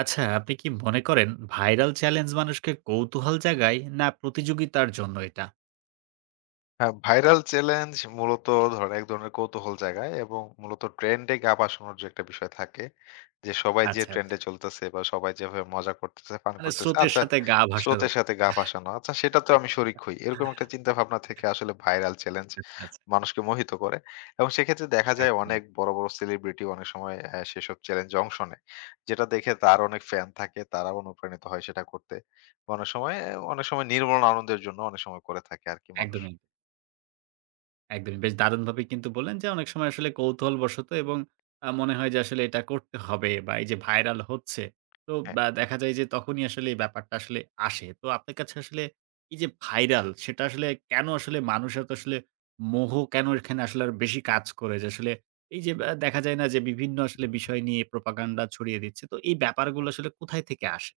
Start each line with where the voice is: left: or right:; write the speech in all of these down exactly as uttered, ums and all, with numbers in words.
right: আচ্ছা, আপনি কি মনে করেন ভাইরাল চ্যালেঞ্জ মানুষকে কৌতূহল জাগায় না প্রতিযোগিতার জন্য এটা?
left: হ্যাঁ, ভাইরাল চ্যালেঞ্জ মূলত ধরেন এক ধরনের কৌতূহল জাগায় এবং মূলত ট্রেন্ডে গা ভাসানোর যে একটা বিষয় থাকে, যে সবাই যে
right: আচ্ছা, আচ্ছা।
left: ট্রেন্ডে চলতেছে বা সবাই যেভাবে মজা করতেছে, ফান
right: মানে
left: করতেছে,
right: স্রোতের
left: আচ্ছা
right: সাথে গা ভাসানো।
left: স্রোতের সাথে গা ভাসানো। আচ্ছা সেটাতেও আমি শরিক হই। এরকম একটা চিন্তা ভাবনা থেকে আসলে ভাইরাল চ্যালেঞ্জ
right: আচ্ছা, আচ্ছা।
left: মানুষকে মোহিত করে। এবং সেক্ষেত্রে দেখা যায়
right: একদমই,
left: অনেক বড়, বড় সেলিব্রিটি অনেক সময় অ্যা সেসব চ্যালেঞ্জে অংশ নেয়। যেটা দেখে তার অনেক ফ্যান থাকে, তারাও অনুপ্রাণিত হয় সেটা করতে। অনেক সময় অনেক সময় নির্মল আনন্দের জন্য অনেক সময় করে থাকে আরকি মানুষ।
right: একদমই। একদমই। বেশ দারুণভাবে কিন্তু বললেন যে, অনেক সময় আসলে কৌতূহলবশত এবং আ মনে হয় যে আসলে এটা করতে হবে বা এই যে ভাইরাল হচ্ছে। তো
left: হ্যাঁ।
right: বা দেখা যায় যে তখনই আসলে এই ব্যাপারটা আসলে আসে। তো আপনার কাছে আসলে এই যে ভাইরাল সেটা আসলে কেন আসলে মানুষ এত আসলে মোহ কেন এখানে আসলে আরো বেশি কাজ করে? যে আসলে এই যে আ দেখা যায় না যে বিভিন্ন আসলে বিষয় নিয়ে প্রোপাগান্ডা ছড়িয়ে দিচ্ছে। তো এই ব্যাপারগুলো আসলে কোথায় থেকে আসে?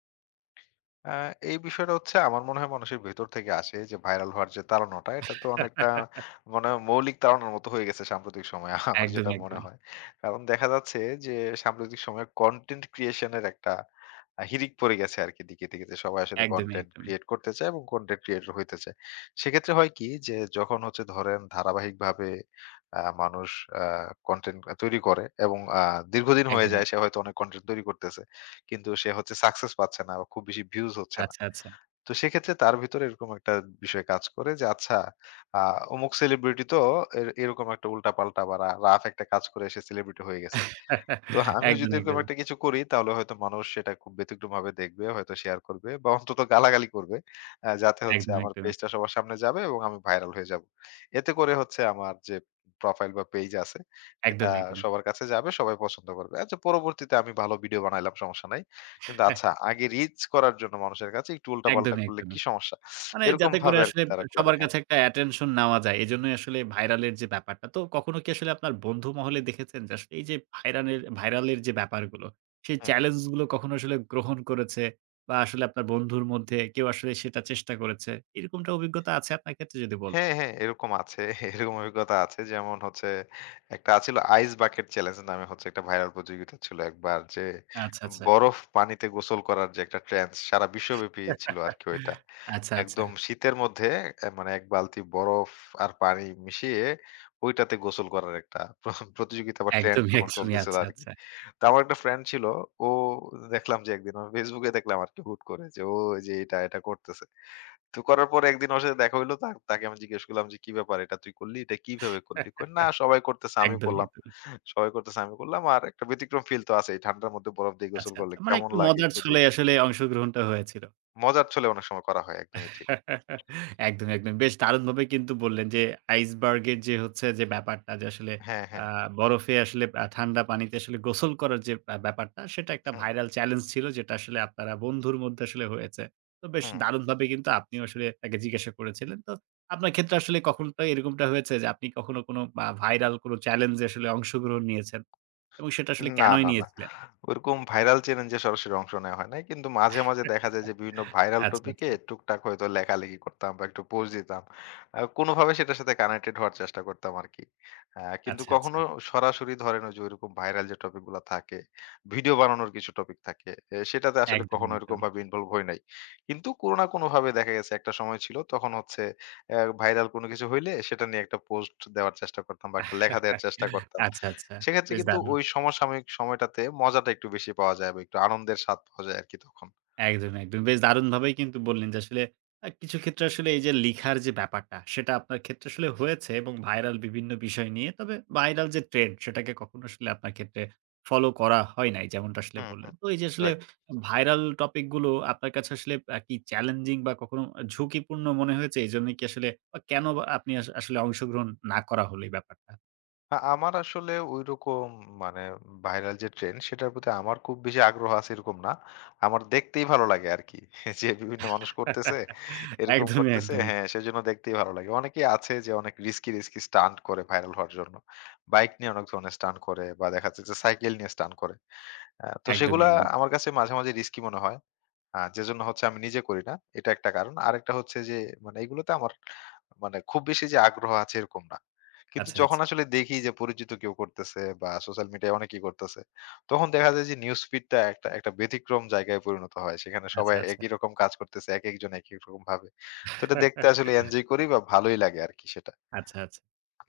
left: আ এই বিষয়টা হচ্ছে আমার মনে হয় মানুষের ভেতর থেকে আসে যে ভাইরাল হওয়ার যে তাড়নাটা এটা তো অনেকটা মনে হয় মৌলিক তাড়নার মতো হয়ে গেছে সাম্প্রতিক সময়ে আমার যেটা
right: একদমই,
left: মনে
right: একদমই।
left: হয়। কারণ দেখা যাচ্ছে যে সাম্প্রতিক সময়ে কনটেন্ট ক্রিয়েশন এর একটা আ হিড়িক পড়ে গেছে আরকি দিকে, দিকে যে সবাই আসলে
right: একদমই,
left: কনটেন্ট
right: একদমই।
left: ক্রিয়েট করতে চায় এবং কনটেন্ট ক্রিয়েটর হইতে চায়। সেক্ষেত্রে হয় কি যে যখন হচ্ছে ধরেন ধারাবাহিকভাবে আ মানুষ আ কনটেন্ট তৈরি করে এবং আ দীর্ঘদিন হয়ে
right: একদম,
left: যায়
right: এক
left: সে হয়তো অনেক কনটেন্ট তৈরি করতেছে। কিন্তু সে হচ্ছে সাকসেস পাচ্ছে না বা খুব বেশি ভিউজ হচ্ছে না।
right: আচ্ছা, আচ্ছা।
left: তো সেক্ষেত্রে তার ভিতরে এরকম একটা বিষয় কাজ করে যে আচ্ছা আ অমুক সেলিব্রিটি তো এর এরকম একটা উল্টাপাল্টা বা রা রাফ একটা কাজ করে সে সেলিব্রিটি হয়ে গেছে। তো আমিও
right: একদম,
left: যদি এরকম
right: একদমই।
left: একটা কিছু করি তাহলে হয়তো মানুষ সেটা খুব ব্যতিক্রমভাবে দেখবে, হয়তো শেয়ার করবে বা অন্তত গালাগালি করবে। আ যাতে হচ্ছে
right: একদম,
left: আমার
right: একদমই।
left: পেজটা সবার সামনে যাবে এবং আমি ভাইরাল হয়ে যাব। এতে করে হচ্ছে আমার যে প্রোফাইল বা পেজ আছে এটা
right: একদমই, একদমই।
left: সবার কাছে যাবে, সবাই পছন্দ করবে। আচ্ছা পরবর্তীতে আমি ভালো ভিডিও বানাইলাম সমস্যা নাই। কিন্তু
right: হ্যাঁ,
left: আচ্ছা আগে রিচ করার জন্য মানুষের কাছে একটু উল্টাপাল্টা
right: একদমই,
left: করলে কি
right: একদমই।
left: সমস্যা?
right: মানে
left: এরকম
right: যাতে করে
left: ভাবে
right: আসলে
left: আরকি তারা করে।
right: সবার
left: হ্যাঁ।
right: কাছে একটা attention নেওয়া যায়। এজন্যই আসলে ভাইরালের যে ব্যাপারটা। তো কখনো কি আসলে আপনার বন্ধু মহলে দেখেছেন যে আসলে এই যে ভাইরানের ভাইরালের যে ব্যাপারগুলো, সেই
left: হুম।
right: চ্যালেঞ্জ গুলো কখনো আসলে গ্রহণ করেছে বা আসলে আপনার বন্ধুর মধ্যে কেউ আসলে সেটা চেষ্টা করেছে। এরকমটা অভিজ্ঞতা আছে আপনার ক্ষেত্রে যদি বলতেন?
left: হ্যাঁ, হ্যাঁ, এরকম আছে। এরকম অভিজ্ঞতা আছে। যেমন হচ্ছে একটা আছিল আইস বাকেট চ্যালেঞ্জ নামে হচ্ছে একটা ভাইরাল প্রতিযোগিতা ছিল একবার যে
right: আচ্ছা, আচ্ছা।
left: বরফ পানিতে গোসল করার যে একটা ট্রেন্ডস সারা বিশ্বব্যাপী ছিল আরকি ওইটা।
right: আচ্ছা, আচ্ছা।
left: একদম শীতের মধ্যে অ্যা মানে এক বালতি বরফ আর পানি মিশিয়ে ওইটাতে গোসল করার একটা প্র প্রতিযোগিতা বা ট্রেন্ড
right: একদমই,
left: তখন
right: একদমই।
left: চলতেছিল
right: আচ্ছা,
left: আরকি।
right: আচ্ছা।
left: তো আমার একটা ফ্রেন্ড ছিল। ও দেখলাম যে একদিন ওর Facebook এ দেখলাম আরকি হুট করে যে ও এই যে এটা, এটা করতেছে। তো করার পরে একদিন ওর সাথে দেখা হইলো। তা তাকে আমি জিজ্ঞেস করলাম যে, "কি ব্যাপার? এটা তুই করলি? এটা কিভাবে করলি?" কয়, "না, সবাই করতেছে, আমিও
right: একদমই,
left: করলাম।
right: একদমই।
left: সবাই করতেছে, আমিও করলাম। আর একটা ব্যতিক্রম ফিল তো আছেই। ঠান্ডার মধ্যে বরফ দিয়ে গোসল
right: আচ্ছা,
left: করলে
right: আচ্ছা। মানে
left: কেমন
right: একটু
left: লাগে
right: মজার
left: একটু
right: ছলে
left: দেখি।"
right: আসলে অংশগ্রহণটা হয়েছিল।
left: মজার ছলে অনেক সময় করা হয়। একদমই ঠিক।
right: একদম, একদম। বেশ দারুণভাবে কিন্তু বললেন যে আইসবার্গের যে হচ্ছে যে ব্যাপারটা যে আসলে
left: হ্যাঁ, হ্যাঁ।
right: আ বরফে আসলে আ ঠান্ডা পানিতে আসলে গোসল করার যে আ ব্যাপারটা সেটা একটা
left: হুম,
right: ভাইরাল চ্যালেঞ্জ ছিল যেটা আসলে আপনারা বন্ধুর মধ্যে আসলে হয়েছে। তো বেশ
left: হুম।
right: দারুণভাবে কিন্তু আপনিও আসলে তাকে জিজ্ঞাসা করেছিলেন। তো আপনার ক্ষেত্রে আসলে কখনোটা এরকমটা হয়েছে যে আপনি কখনো কোনো আ ভাইরাল কোনো চ্যালেঞ্জ এ আসলে অংশগ্রহণ নিয়েছেন এবং সেটা আসলে
left: না,
right: কেনই
left: না, না।
right: নিয়েছিলেন?
left: ওরকম ভাইরাল চ্যালেঞ্জ এ সরাসরি অংশ নেওয়া হয় নাই। কিন্তু মাঝে, মাঝে দেখা যায় যে বিভিন্ন ভাইরাল
right: আচ্ছা,
left: টপিক এ
right: আচ্ছা।
left: টুকটাক হয়তো লেখালেখি করতাম বা একটু পোস্ট দিতাম। আ কোনভাবে সেটার সাথে কানেক্টেড হওয়ার চেষ্টা করতাম আরকি। আ কিন্তু
right: আচ্ছা,
left: কখনো
right: আচ্ছা।
left: সরাসরি ধরেন ওই যে ওইরকম ভাইরাল যে টপিক গুলা থাকে, ভিডিও বানানোর কিছু টপিক থাকে। এ সেটাতে আসলে কখনো
right: একদমই, একদমই।
left: এরকমভাবে ইনভলভ হই নাই। কিন্তু কোনো না কোনোভাবে দেখা গেছে একটা সময় ছিল তখন হচ্ছে অ্যা ভাইরাল কোনো কিছু হইলে সেটা নিয়ে একটা পোস্ট দেওয়ার চেষ্টা করতাম বা একটা লেখা দেওয়ার চেষ্টা করতাম।
right: আচ্ছা, আচ্ছা।
left: সেক্ষেত্রে
right: বেশ
left: কিন্তু
right: দারুণ।
left: ওই সমসাময়িক সময়টাতে মজাটা একটু বেশি পাওয়া যায় বা একটু আনন্দের স্বাদ পাওয়া যায় আরকি তখন।
right: একদম, একদম। বেশ দারুণভাবেই কিন্তু বললেন যে আসলে আ কিছু ক্ষেত্রে আসলে এই যে লিখার যে ব্যাপারটা, সেটা আপনার ক্ষেত্রে আসলে হয়েছে এবং ভাইরাল বিভিন্ন বিষয় নিয়ে। তবে ভাইরাল যে ট্রেন্ড সেটাকে কখনো আসলে আপনার ক্ষেত্রে ফলো করা হয় নাই যেমনটা আসলে
left: হুম,
right: বললেন।
left: হুম।
right: তো এই যে আসলে
left: রাইট।
right: ভাইরাল টপিক গুলো আপনার কাছে আসলে আ কি চ্যালেঞ্জিং বা কখনো ঝুঁকিপূর্ণ মনে হয়েছে? এজন্য কি আসলে বা কেন বা আপনি আস আসলে অংশগ্রহণ না করা হলো এই ব্যাপারটা?
left: আ আমার আসলে ঐরকম মানে ভাইরাল যে ট্রেন্ড সেটার প্রতি আমার খুব বেশি আগ্রহ আছে এরকম না। আমার দেখতেই ভালো লাগে আরকি। যে বিভিন্ন মানুষ করতেছে, এরকম
right: একদমই,
left: করতেছে
right: একদমই।
left: হ্যাঁ, সেজন্য দেখতেই ভালো লাগে। অনেকেই আছে যে অনেক রিস্কি, রিস্কি স্টান্ট করে ভাইরাল হওয়ার জন্য। বাইক নিয়ে অনেক ধরনের স্টান্ট করে বা দেখা যাচ্ছে যে সাইকেল নিয়ে স্টান্ট করে। আ তো
right: একদমই,
left: সেগুলা
right: একদম।
left: আমার কাছে মাঝে, মাঝে রিস্কি মনে হয়। আ যে জন্য হচ্ছে আমি নিজে করি না। এটা একটা কারণ। আরেকটা হচ্ছে যে মানে এগুলোতে আমার মানে খুব বেশি যে আগ্রহ আছে এরকম না। কিন্তু
right: আচ্ছা,
left: যখন
right: আচ্ছা।
left: আসলে দেখি যে পরিচিত কেউ করতেছে বা সোশ্যাল মিডিয়ায় অনেকেই করতেছে, তখন দেখা যায় যে নিউজ ফিডটা একটা একটা ব্যতিক্রম জায়গায় পরিণত হয়। সেখানে সবাই
right: আচ্ছা, আচ্ছা।
left: একই রকম কাজ করতেছে, একেকজন একেক রকম ভাবে। তো এটা দেখতে আসলে এনজয় করি বা ভালোই লাগে আরকি সেটা।
right: আচ্ছা, আচ্ছা।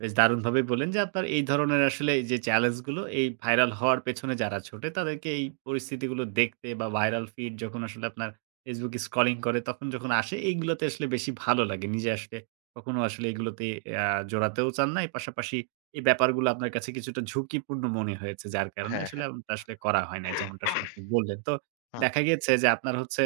right: বেশ দারুণভাবেই বললেন যে আপনার এই ধরনের আসলে এই যে চ্যালেঞ্জ গুলো এই ভাইরাল হওয়ার পেছনে যারা ছোটে তাদেরকে এই পরিস্থিতিগুলো দেখতে বা ভাইরাল ফিড যখন আসলে আপনার Facebook স্ক্রলিং করে তখন যখন আসে এইগুলোতে আসলে বেশি ভালো লাগে। নিজে আসলে কখনো আসলে এগুলোতে আ জড়াতেও চান না। এর পাশাপাশি এই ব্যাপারগুলো আপনার কাছে কিছুটা ঝুঁকিপূর্ণ মনে হয়েছে যার কারণে
left: হ্যাঁ,
right: আসলে
left: হ্যাঁ।
right: এমনটা আসলে করা হয় নাই যেমনটা আসলে আপনি বললেন। তো দেখা গিয়েছে যে আপনার হচ্ছে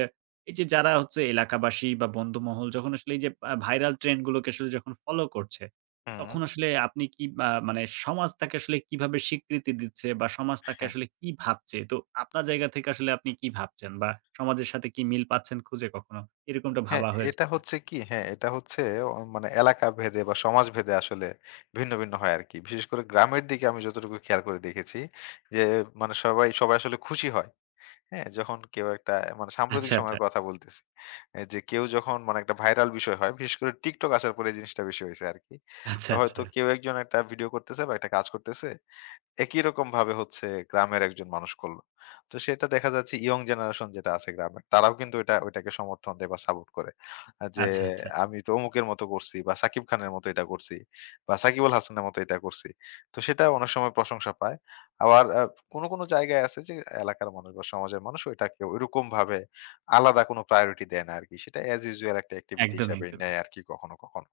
right: এই যে যারা হচ্ছে এলাকাবাসী বা বন্ধুমহল যখন আসলে এই যে আ ভাইরাল ট্রেন্ড গুলোকে আসলে যখন ফলো করছে
left: হুম, হুম,
right: তখন আসলে আপনি কি আ মানে সমাজ তাকে আসলে কিভাবে স্বীকৃতি দিচ্ছে বা সমাজ তাকে
left: হ্যাঁ।
right: আসলে কি ভাবছে? তো আপনার জায়গা থেকে আসলে আপনি কি ভাবছেন বা সমাজের সাথে কি মিল পাচ্ছেন খুঁজে কখনো? এরকমটা
left: হ্যাঁ,
right: ভাবা হয়েছে
left: এটা
right: কিনা?
left: হচ্ছে কি হ্যাঁ, এটা হচ্ছে অ মানে এলাকা ভেদে বা সমাজ ভেদে আসলে ভিন্ন, ভিন্ন হয় আরকি। বিশেষ করে গ্রামের দিকে আমি যতটুকু খেয়াল করে দেখেছি যে মানে সবাই, সবাই আসলে খুশি হয়। হ্যাঁ? যখন কেউ একটা মানে সাম্প্রতিক
right: আচ্ছা, আচ্ছা।
left: সময়ের কথা বলতেছি। এ যে কেউ যখন মানে একটা ভাইরাল বিষয় হয়, বিশেষ করে TikTok আসার পরে এই জিনিসটা বেশি হইছে আরকি।
right: আচ্ছা,
left: হয়তো
right: আচ্ছা।
left: কেউ একজন একটা ভিডিও করতেছে বা একটা কাজ করতেছে একই রকমভাবে হচ্ছে গ্রামের একজন মানুষ করলো। তো সেটা দেখা যাচ্ছে ইয়ং জেনারেশন যেটা আছে গ্রামের, তারাও কিন্তু এটা ওইটাকে সমর্থন দেয় বা সাপোর্ট করে। আ যে
right: আচ্ছা, আচ্ছা।
left: আমি তো অমুকের মতো করছি বা সাকিব খানের মতো এটা করছি বা সাকিব আল হাসানের মতো এটা করছি। তো সেটা অনেক সময় প্রশংসা পায়। আবার আ কোনো, কোনো জায়গায় আছে যে এলাকার মানুষ বা সমাজের মানুষ ওইটাকে ওইরকমভাবে আলাদা কোনো প্রায়োরিটি দেয় না আরকি। সেটা এস ইউজুয়াল একটা অ্যাক্টিভিটি
right: একদমই,
left: হিসাবেই
right: একদমই।
left: নেয় আরকি কখনো, কখনো।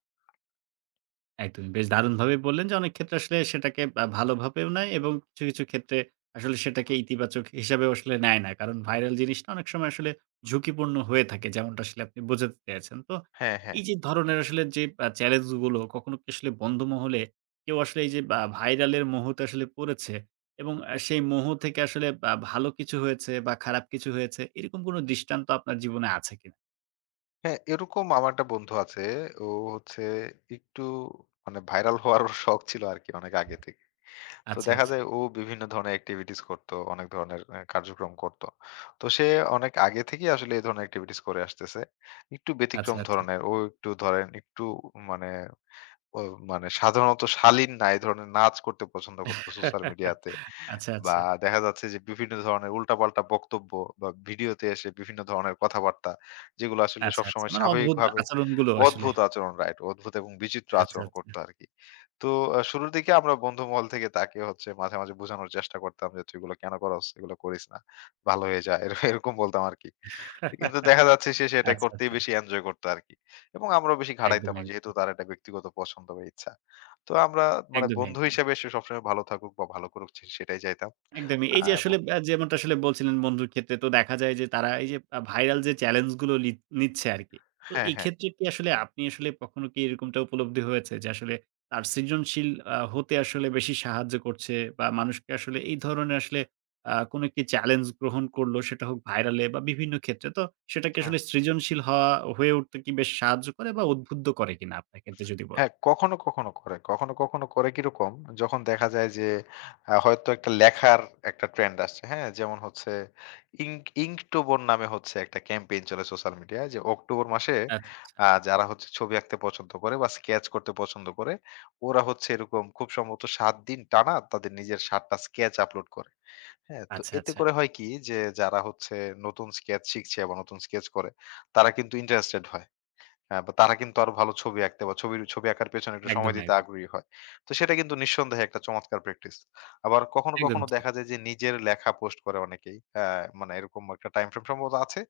right: একদমই। বেশ দারুণভাবেই বললেন যে অনেক ক্ষেত্রে আসলে সেটাকে আ ভালোভাবেও নেয় এবং কিছু, কিছু ক্ষেত্রে আসলে সেটাকে ইতিবাচক হিসাবেও আসলে নেয় না। কারণ ভাইরাল জিনিসটা অনেক সময় আসলে ঝুঁকিপূর্ণ হয়ে থাকে। যেমনটা আসলে আপনি বোঝাতে চেয়েছেন। তো
left: হ্যাঁ, হ্যাঁ।
right: এই যে ধরনের আসলে যে আ চ্যালেঞ্জ গুলো কখনো কি আসলে বন্ধু মহলে কেউ আসলে এই যে বা ভাইরাল এর মোহতে আসলে পড়েছে এবং আ সেই মোহ থেকে আসলে বা ভালো কিছু হয়েছে বা খারাপ কিছু হয়েছে এরকম কোনো দৃষ্টান্ত আপনার জীবনে আছে কিনা?
left: হ্যাঁ, এরকম আমার একটা বন্ধু আছে। ও হচ্ছে একটু মানে ভাইরাল হওয়ার ওর শখ ছিল আরকি অনেক আগে থেকে। তো
right: আচ্ছা,
left: দেখা
right: আচ্ছা।
left: যায় ও বিভিন্ন ধরনের এক্টিভিটিস করত, অনেক ধরনের অ্যা কার্যক্রম করত। তো সে অনেক আগে থেকেই আসলে এই ধরনের এক্টিভিটিস করে আসতেছে। একটু
right: আচ্ছা,
left: ব্যতিক্রম
right: আচ্ছা।
left: ধরনের। ও একটু ধরেন একটু মানে ও মানে সাধারণত শালীন না, এই ধরনের নাচ করতে পছন্দ করতো সোশ্যাল মিডিয়াতে।
right: আচ্ছা,
left: বা
right: আচ্ছা।
left: দেখা যাচ্ছে যে বিভিন্ন ধরনের উল্টাপাল্টা বক্তব্য বা ভিডিওতে এসে বিভিন্ন ধরনের কথাবার্তা যেগুলো আসলে
right: আচ্ছা, আচ্ছা।
left: সবসময়
right: মানে অদ্ভুত
left: স্বাভাবিকভাবে
right: আচরণগুলো আসলে।
left: অদ্ভুত আচরণ রাইট, অদ্ভুত এবং বিচিত্র
right: আচ্ছা,
left: আচরণ
right: আচ্ছা।
left: করতো আরকি। তো আ শুরুর দিকে আমরা বন্ধু মহল থেকে তাকে হচ্ছে মাঝে, মাঝে বোঝানোর চেষ্টা করতাম যে, "তুই এগুলো কেন করস? এগুলো করিস না। ভালো হয়ে যা।" এর এরকম বলতাম আরকি। কিন্তু দেখা যাচ্ছে সে সেটা
right: আচ্ছা,
left: করতেই
right: আচ্ছা।
left: বেশি এনজয় করতো আরকি। এবং আমরাও বেশি ঘাড়াইতাম না
right: একদমই,
left: যেহেতু
right: একদমই।
left: তার একটা ব্যক্তিগত পছন্দ বা ইচ্ছা। তো আমরা মানে
right: একদমই,
left: বন্ধু
right: একদমই।
left: হিসেবে সে সবসময় ভালো থাকুক বা ভালো করুক সে সেটাই চাইতাম।
right: একদমই।
left: আ
right: এই যে
left: এবং
right: আসলে আ যেমনটা আসলে বলছিলেন বন্ধুর ক্ষেত্রে তো দেখা যায় যে তারা এই যে আ ভাইরাল যে চ্যালেঞ্জ গুলো লিত নিচ্ছে আরকি। তো
left: হ্যাঁ,
right: এই
left: হ্যাঁ।
right: ক্ষেত্রে কি আসলে আপনি আসলে কখনো কি এরকমটা উপলব্ধি হয়েছে যে আসলে তার সৃজনশীল আ হতে আসলে বেশি সাহায্য করছে বা মানুষকে আসলে এই ধরনের আসলে আ কোনো একটি চ্যালেঞ্জ গ্রহণ করলো সেটা হোক ভাইরালে বা বিভিন্ন ক্ষেত্রে তো সেটাকে আসলে সৃজনশীল হওয়া হয়ে উঠতে কি বেশ সাহায্য করে বা উদ্বুদ্ধ করে কিনা আপনার ক্ষেত্রে যদি বল
left: হ্যাঁ, কখনো, কখনো করে। কখনো, কখনো করে কিরকম? যখন দেখা যায় যে আ হয়তো একটা লেখার একটা ট্রেন্ড আসছে, হ্যাঁ? যেমন হচ্ছে ইঙ্ক ইঙ্কটোবর নামে হচ্ছে একটা ক্যাম্পেইন চলে সোশ্যাল মিডিয়ায় যে অক্টোবর মাসে
right: আচ্ছা, আচ্ছা।
left: আ যারা হচ্ছে ছবি আঁকতে পছন্দ করে বা স্কেচ করতে পছন্দ করে, ওরা হচ্ছে এরকম খুব সম্ভবত সাত দিন টানা তাদের নিজের সাতটা টা স্কেচ আপলোড করে। হ্যাঁ? তো
right: আচ্ছা,
left: এতে
right: আচ্ছা।
left: করে হয় কি? যে যারা হচ্ছে নতুন স্কেচ শিখছে বা নতুন স্কেচ করে, তারা কিন্তু ইন্টারেস্টেড হয়। হ্যাঁ, বা তারা কিন্তু আরো ভালো ছবি আঁকতে বা ছবির ছবি আঁকার পেছনে একটু সময়
right: একদমই,
left: দিতে
right: একদম।
left: আগ্রহী হয়। তো সেটা কিন্তু নিঃসন্দেহে একটা চমৎকার প্র্যাকটিস। আবার কখনো, কখনো
right: একদমই ঠিক।
left: দেখা যায় যে নিজের লেখা পোস্ট করে অনেকেই। হ্যাঁ, মানে এরকম একটা টাইম ফ্রেম সম্ভবত আছে।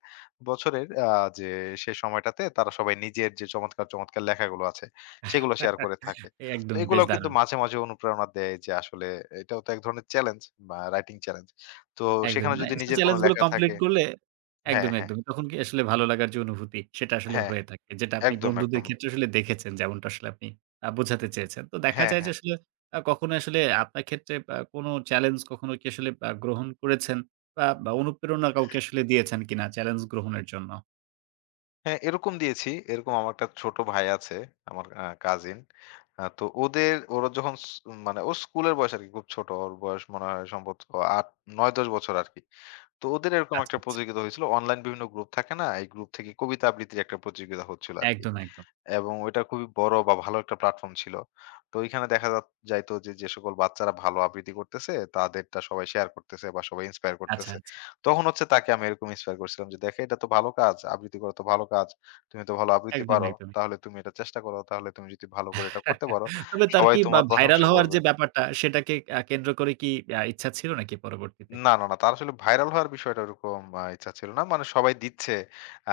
left: বছরের আ যে সেই সময়টাতে তারা সবাই নিজের যে চমৎকার, চমৎকার লেখাগুলো আছে সেগুলো শেয়ার করে থাকে। তো
right: একদমই বেশ
left: এগুলাও কিন্তু
right: দারুণ!
left: মাঝে, মাঝে অনুপ্রেরণা দেয় যে আসলে এটাও তো এক ধরনের চ্যালেঞ্জ বা রাইটিং চ্যালেঞ্জ। তো
right: একদমই।
left: সেখানে
right: মানে
left: যদি
right: সে
left: নিজের কোনো
right: চ্যালেঞ্জ গুলো
left: লেখা
right: কমপ্লিট
left: থাকে
right: করলে
left: হ্যাঁ,
right: একদমই,
left: হ্যাঁ,
right: একদমই। তখন কি আসলে ভালো লাগার যে অনুভূতি সেটা আসলে
left: হ্যাঁ,
right: হয়ে থাকে। যেটা আপনি
left: একদম,
right: বন্ধুদের
left: একদম।
right: ক্ষেত্রে আসলে দেখেছেন যেমনটা আসলে আপনি আ বোঝাতে চেয়েছেন। তো দেখা
left: হ্যাঁ,
right: যায় যে
left: হ্যাঁ।
right: আসলে আ কখনো আসলে আপনার ক্ষেত্রে আ কোনো চ্যালেঞ্জ কখনো কি আসলে আ গ্রহণ করেছেন বা, বা অনুপ্রেরণা কাউকে আসলে দিয়েছেন কিনা চ্যালেঞ্জ গ্রহণের জন্য?
left: হ্যাঁ, এরকম দিয়েছি। এরকম আমার একটা ছোট ভাই আছে, আমার আ কাজিন। আ তো ওদের ওরা যখন স মানে ও স্কুলের বয়স আরকি খুব ছোট। ওর বয়স মনে হয় সম্ভবত আট নয় দশ বছর আরকি। তো ওদের এরকম একটা
right: আচ্ছা, আচ্ছা।
left: প্রতিযোগিতা হয়েছিল। অনলাইন বিভিন্ন গ্রুপ থাকে না? এই গ্রুপ থেকে কবিতা আবৃত্তির একটা প্রতিযোগিতা হচ্ছিল আরকি।
right: একদম, একদম।
left: এবং ওইটা খুবই বড় বা ভালো একটা প্ল্যাটফর্ম ছিল। তো ওইখানে দেখা যা যাইতো যে, যে সকল বাচ্চারা ভালো আবৃত্তি করতেছে, তাদেরটা সবাই শেয়ার করতেছে বা সবাই ইন্সপায়ার
right: আচ্ছা,
left: করতেছে।
right: আচ্ছা।
left: তখন হচ্ছে তাকে আমি এরকম ইন্সপায়ার করছিলাম যে, "দেখো এটা তো ভালো কাজ, আবৃত্তি করা তো ভালো কাজ। তুমি তো ভালো আবৃত্তি
right: একদমই,
left: পারো।
right: একদমই।
left: তাহলে তুমি এটা চেষ্টা করো। তাহলে তুমি যদি ভালো করে এটা করতে পারো,
right: তবে তার
left: সবাই
right: কি বা
left: তোমার
right: ভাইরাল
left: প্রশংসা
right: হওয়ার
left: করবে।"
right: যে ব্যাপারটা সেটাকে আ কেন্দ্র করে কি আ ইচ্ছা ছিল নাকি পরবর্তীতে?
left: না, না, না। তার আসলে ভাইরাল হওয়ার বিষয়টা ওরকম আ ইচ্ছা ছিল না। মানে সবাই দিচ্ছে। আ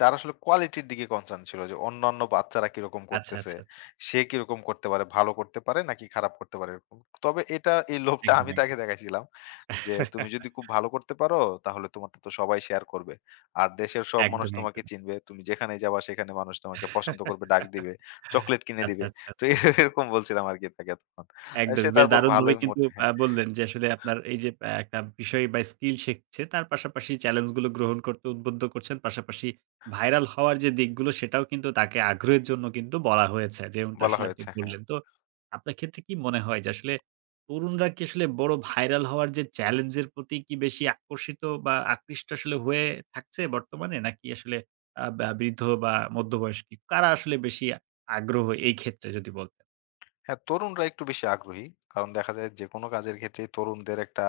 left: তার আসলে কোয়ালিটির দিকে কনসার্ন ছিল যে অন্যান্য বাচ্চারা কিরকম
right: আচ্ছা,
left: করতেছে।
right: আচ্ছা, আচ্ছা।
left: সে কিরকম করতে পারে, ভালো করতে পারে নাকি খারাপ করতে পারে এরকম। তবে এটা এই লোভটা আমি
right: একদমই,
left: তাকে
right: একদমই।
left: দেখাইছিলাম যে, "তুমি যদি খুব ভালো করতে পারো তাহলে তোমারটা তো সবাই শেয়ার করবে। আর দেশের সব মানুষ
right: একদমই,
left: তোমাকে
right: একদমই।
left: চিনবে। তুমি যেখানে যাবা সেখানে মানুষ তোমাকে পছন্দ করবে, ডাক দিবে, চকোলেট কিনে
right: আচ্ছা,
left: দিবে।"
right: আচ্ছা,
left: তো
right: আচ্ছা।
left: এরকম বলছিলাম আরকি তাকে তখন। সে
right: একদমই। বেশ
left: তারপর
right: দারুণভাবে
left: ভালোই মোট
right: কিন্তু আ
left: হ্যাঁ,
right: বললেন যে আসলে আপনার এই যে আ একটা বিষয় বা স্কিল শিখছে তার পাশাপাশি চ্যালেঞ্জ গুলো গ্রহণ করতে উদ্বুদ্ধ করছেন। পাশাপাশি ভাইরাল হওয়ার যে দিকগুলো সেটাও কিন্তু তাকে আগ্রহের জন্য কিন্তু বলা হয়েছে। যেমনটা
left: বলা
right: আসলে আপনি
left: হয়েছে। হ্যাঁ।
right: বললেন। তো আপনার ক্ষেত্রে কি মনে হয় যে আসলে তরুণরা কি আসলে বড় ভাইরাল হওয়ার যে চ্যালেঞ্জ এর প্রতি কি বেশি আকর্ষিত বা আকৃষ্ট আসলে হয়ে থাকছে বর্তমানে? নাকি আসলে আ বা বৃদ্ধ বা মধ্যবয়স্ক কারা আসলে বেশি আগ্রহ এই ক্ষেত্রে যদি বলতেন?
left: হ্যাঁ, তরুণরা একটু বেশি আগ্রহী। কারণ দেখা যায় যেকোনো কাজের ক্ষেত্রেই তরুণদের একটা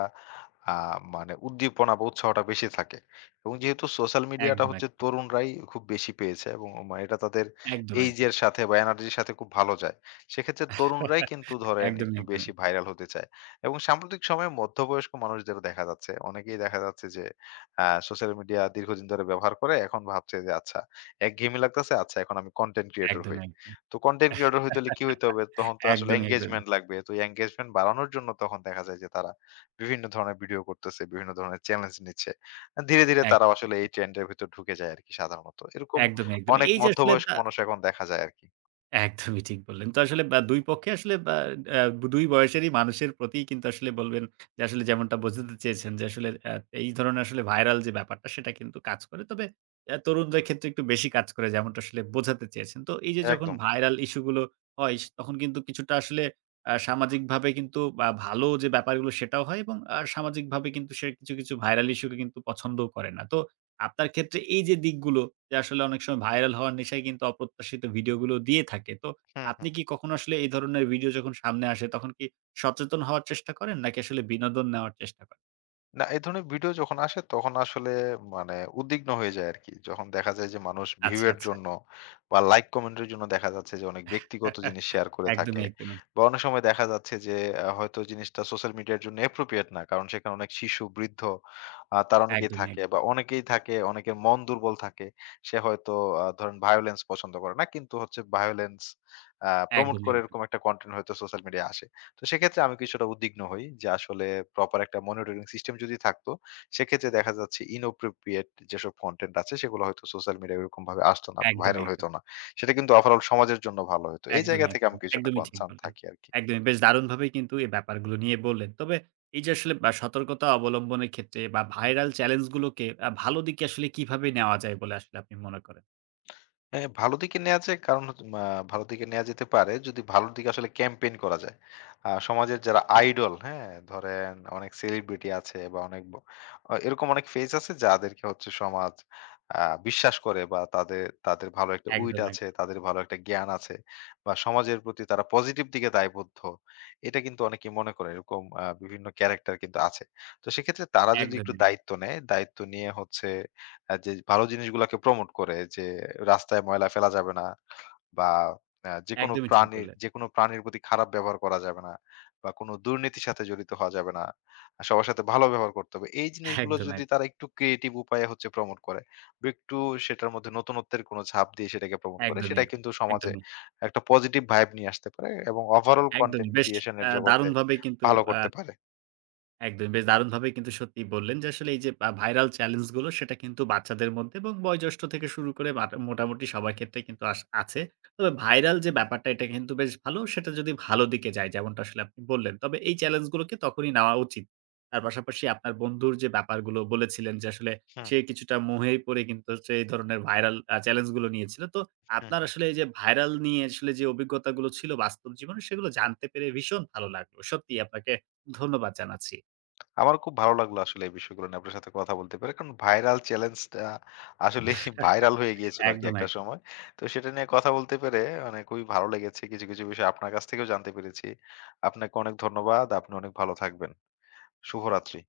left: আ মানে উদ্দীপনা বা উৎসাহটা বেশি থাকে। এবং যেহেতু সোশ্যাল মিডিয়াটা
right: একদম,
left: হচ্ছে
right: একদম।
left: তরুণরাই খুব বেশি পেয়েছে এবং মা এটা তাদের
right: একদম, একদম।
left: এইজের সাথে বা এনার্জির সাথে খুব ভালো যায়। সেক্ষেত্রে তরুণরাই কিন্তু ধরেন
right: একদমই,
left: একটু বেশি
right: একদমই।
left: ভাইরাল হতে চায়। এবং সাম্প্রতিক সময়ে মধ্যবয়স্ক মানুষদেরও দেখা যাচ্ছে। অনেকেই দেখা যাচ্ছে যে আ সোশ্যাল মিডিয়া দীর্ঘদিন ধরে ব্যবহার করে এখন ভাবছে যে আচ্ছা একঘেয়েমি লাগতেছে। আচ্ছা এখন আমি কনটেন্ট ক্রিয়েটর হই।
right: একদমই, একদমই।
left: তো কনটেন্ট ক্রিয়েটর হইতে হলে কি হইতে হবে? তখন তো আসলে
right: একদমই, একদমই।
left: এনগেজমেন্ট লাগবে। তো এনগেজমেন্ট বাড়ানোর জন্য তখন দেখা যায় যে তারা বিভিন্ন ধরনের ভিডিও করতেছে, বিভিন্ন ধরনের চ্যালেঞ্জ নিচ্ছে। আ ধীরে, ধীরে তারাও
right: একদমই,
left: আসলে এই
right: একদমই।
left: ট্রেন্ড এর ভিতর ঢুকে যায় আরকি সাধারণত। এরকম
right: একদমই, একদমই।
left: অনেক
right: এই যে আসলে
left: মধ্যবয়স্ক
right: আ
left: মানুষ এখন দেখা যায় আরকি।
right: একদমই ঠিক বললেন। তো আসলে বা দুই পক্ষে আসলে বা অ্যা দুই বয়সেরই মানুষের প্রতিই কিন্তু আসলে বলবেন যে আসলে যেমনটা বোঝাতে চেয়েছেন যে আসলে অ্যা এই ধরনের আসলে ভাইরাল যে ব্যাপারটা সেটা কিন্তু কাজ করে। তবে অ্যা তরুণদের ক্ষেত্রে একটু বেশি কাজ করে যেমনটা আসলে বোঝাতে চেয়েছেন। তো এই যে যখন
left: একদম।
right: ভাইরাল ইস্যু গুলো হয় স তখন কিন্তু কিছুটা আসলে আ সামাজিকভাবে কিন্তু বা ভালো যে ব্যাপারগুলো সেটাও হয় এবং আ সামাজিকভাবে কিন্তু সে কিছু, কিছু ভাইরাল ইস্যু কে কিন্তু পছন্দও করে না। তো আপনার ক্ষেত্রে এই যে দিকগুলো যে আসলে অনেক সময় ভাইরাল হওয়ার নেশায় কিন্তু অপ্রত্যাশিত ভিডিওগুলো দিয়ে থাকে। তো
left: হুম,
right: আপনি
left: হুম।
right: কি কখনো আসলে এই ধরনের ভিডিও যখন সামনে আসে তখন কি সচেতন হওয়ার চেষ্টা করেন নাকি আসলে বিনোদন নেওয়ার চেষ্টা করেন?
left: না, এই ধরনের ভিডিও যখন আসে তখন আসলে মানে উদ্বিগ্ন হয়ে যায় আরকি। যখন দেখা যায় যে মানুষ ভিউ
right: আচ্ছা,
left: এর
right: আচ্ছা।
left: জন্য বা লাইক কমেন্ট এর জন্য দেখা যাচ্ছে যে অনেক ব্যক্তিগত জিনিস শেয়ার করে থাকে।
right: একদমই, একদমই।
left: বা অনেক সময় দেখা যাচ্ছে যে আ হয়তো জিনিসটা সোশ্যাল মিডিয়ার জন্য appropriate না। কারণ সেখানে অনেক শিশু, বৃদ্ধ আ তারা অনেকেই
right: একদমই,
left: থাকে বা
right: একদমই।
left: অনেকেই থাকে, অনেকের মন দুর্বল থাকে। সে হয়তো আ ধরেন ভায়োলেন্স পছন্দ করে না। কিন্তু হচ্ছে ভায়োলেন্স আ প্রমোট
right: একদমই,
left: করে
right: একদমই।
left: এরকম একটা কনটেন্ট হয়তো সোশ্যাল মিডিয়ায় আসে। তো সেক্ষেত্রে আমি কিছুটা উদ্বিগ্ন হই যে আসলে প্রপার একটা মনিটরিং সিস্টেম যদি থাকতো সেক্ষেত্রে দেখা যাচ্ছে ইনঅপ্রোপ্রিয়েট যেসব কন্টেন্ট আছে সেগুলো হয়তো সোশ্যাল মিডিয়া এরকম ভাবে আসতো না,
right: একদমই,
left: ভাইরাল হতো
right: একদমই।
left: না। সেটা কিন্তু ওভারঅল সমাজের জন্য ভালো হতো। এই জায়গা
right: একদমই,
left: থেকে আমি
right: একদমই।
left: কিছুটা
right: একদমই ঠিক
left: কনসার্ন
right: বললেন।
left: থাকি আর কি।
right: একদমই বেশ দারুণভাবেই কিন্তু এই ব্যাপারগুলো নিয়ে বললেন। তবে এই যে আসলে বা সতর্কতা অবলম্বনের ক্ষেত্রে বা ভাইরাল চ্যালেঞ্জ গুলোকে আ ভালো দিকে আসলে কিভাবে নেওয়া যায় বলে আসলে আপনি মনে করেন?
left: হ্যাঁ, ভালো দিকে নেয়া যায় কারণ হচ্ছে মা ভালো দিকে নেয়া যেতে পারে যদি ভালোর দিকে আসলে ক্যাম্পেইন করা যায়। আ সমাজের যারা আইডল, হ্যাঁ? ধরেন অনেক সেলিব্রিটি আছে বা অনেক ব আ এরকম অনেক ফেস আছে যাদেরকে হচ্ছে সমাজ আ বিশ্বাস করে বা তাদের তাদের ভালো একটা উইট
right: একদম,
left: আছে,
right: একদম।
left: তাদের ভালো একটা জ্ঞান আছে বা সমাজের প্রতি তারা পজিটিভ দিকে দায়বদ্ধ। এটা কিন্তু অনেকে মনে করে। এরকম আ বিভিন্ন ক্যারেক্টার কিন্তু আছে। তো সেক্ষেত্রে তারা যদি একটু
right: একদমই,
left: দায়িত্ব নেয়, দায়িত্ব নিয়ে হচ্ছে আ যে ভালো জিনিসগুলাকে প্রমোট করে যে রাস্তায় ময়লা ফেলা যাবে না বা আ যেকোনো
right: একদমই ঠিক
left: প্রাণীর
right: বললেন।
left: যেকোনো প্রাণীর প্রতি খারাপ ব্যবহার করা যাবে না বা কোনো দুর্নীতির সাথে জড়িত হওয়া যাবে না। আর সবার সাথে ভালো ব্যবহার করতে হবে। এই
right: একদম,
left: জিনিসগুলো
right: একদম,
left: যদি তারা একটু ক্রিয়েটিভ উপায়ে হচ্ছে প্রমোট করে বা একটু সেটার মধ্যে নতুনত্বের কোনো ছাপ দিয়ে সেটাকে প্রমোট করে
right: একদমই,
left: সেটা
right: একদম,
left: কিন্তু সমাজে
right: একদমই,
left: একটা পজিটিভ ভাইব নিয়ে আসতে পারে এবং ওভারঅল
right: একদমই।
left: কনটেন্ট
right: বেশ
left: ক্রিয়েশন এর
right: আ
left: জগতে
right: দারুণভাবে কিন্তু
left: ভালো
right: আ
left: করতে পারে।
right: একদমই। বেশ দারুণভাবে কিন্তু সত্যিই বললেন যে আসলে এই যে আ ভাইরাল চ্যালেঞ্জ গুলো সেটা কিন্তু বাচ্চাদের মধ্যে এবং বয়োজ্যেষ্ঠ থেকে শুরু করে বাটা মোটামুটি সবার ক্ষেত্রে কিন্তু আস আছে। তবে ভাইরাল যে ব্যাপারটা এটা কিন্তু বেশ ভালো। সেটা যদি ভালো দিকে যায় যেমনটা আসলে আপনি বললেন। তবে এই চ্যালেঞ্জ গুলোকে তখনই নেওয়া উচিত। তার পাশাপাশি আপনার বন্ধুর যে ব্যাপারগুলো বলেছিলেন যে আসলে
left: হুম, হুম,
right: সে কিছুটা মোহে পড়ে কিন্তু হচ্ছে এই ধরনের ভাইরাল আ চ্যালেঞ্জ গুলো নিয়েছিল। তো
left: হুম।
right: আপনার আসলে এই যে ভাইরাল নিয়ে আসলে যে অভিজ্ঞতাগুলো ছিল বাস্তব জীবনে সেগুলো জানতে পেরে ভীষণ ভালো লাগলো। সত্যিই আপনাকে ধন্যবাদ জানাচ্ছি।
left: আমার খুব ভালো লাগলো আসলে এই বিষয়গুলো নিয়ে আপনার সাথে কথা বলতে পেরে। কারণ ভাইরাল চ্যালেঞ্জটা আসলেই ভাইরাল হয়ে গিয়েছিল আরকি
right: একদম,
left: একটা
right: একদম।
left: সময়। তো সেটা নিয়ে কথা বলতে পেরে মানে খুবই ভালো লেগেছে। কিছু, কিছু বিষয় আপনার কাছ থেকেও জানতে পেরেছি। আপনাকে অনেক ধন্যবাদ। আপনি অনেক ভালো থাকবেন। শুভরাত্রি।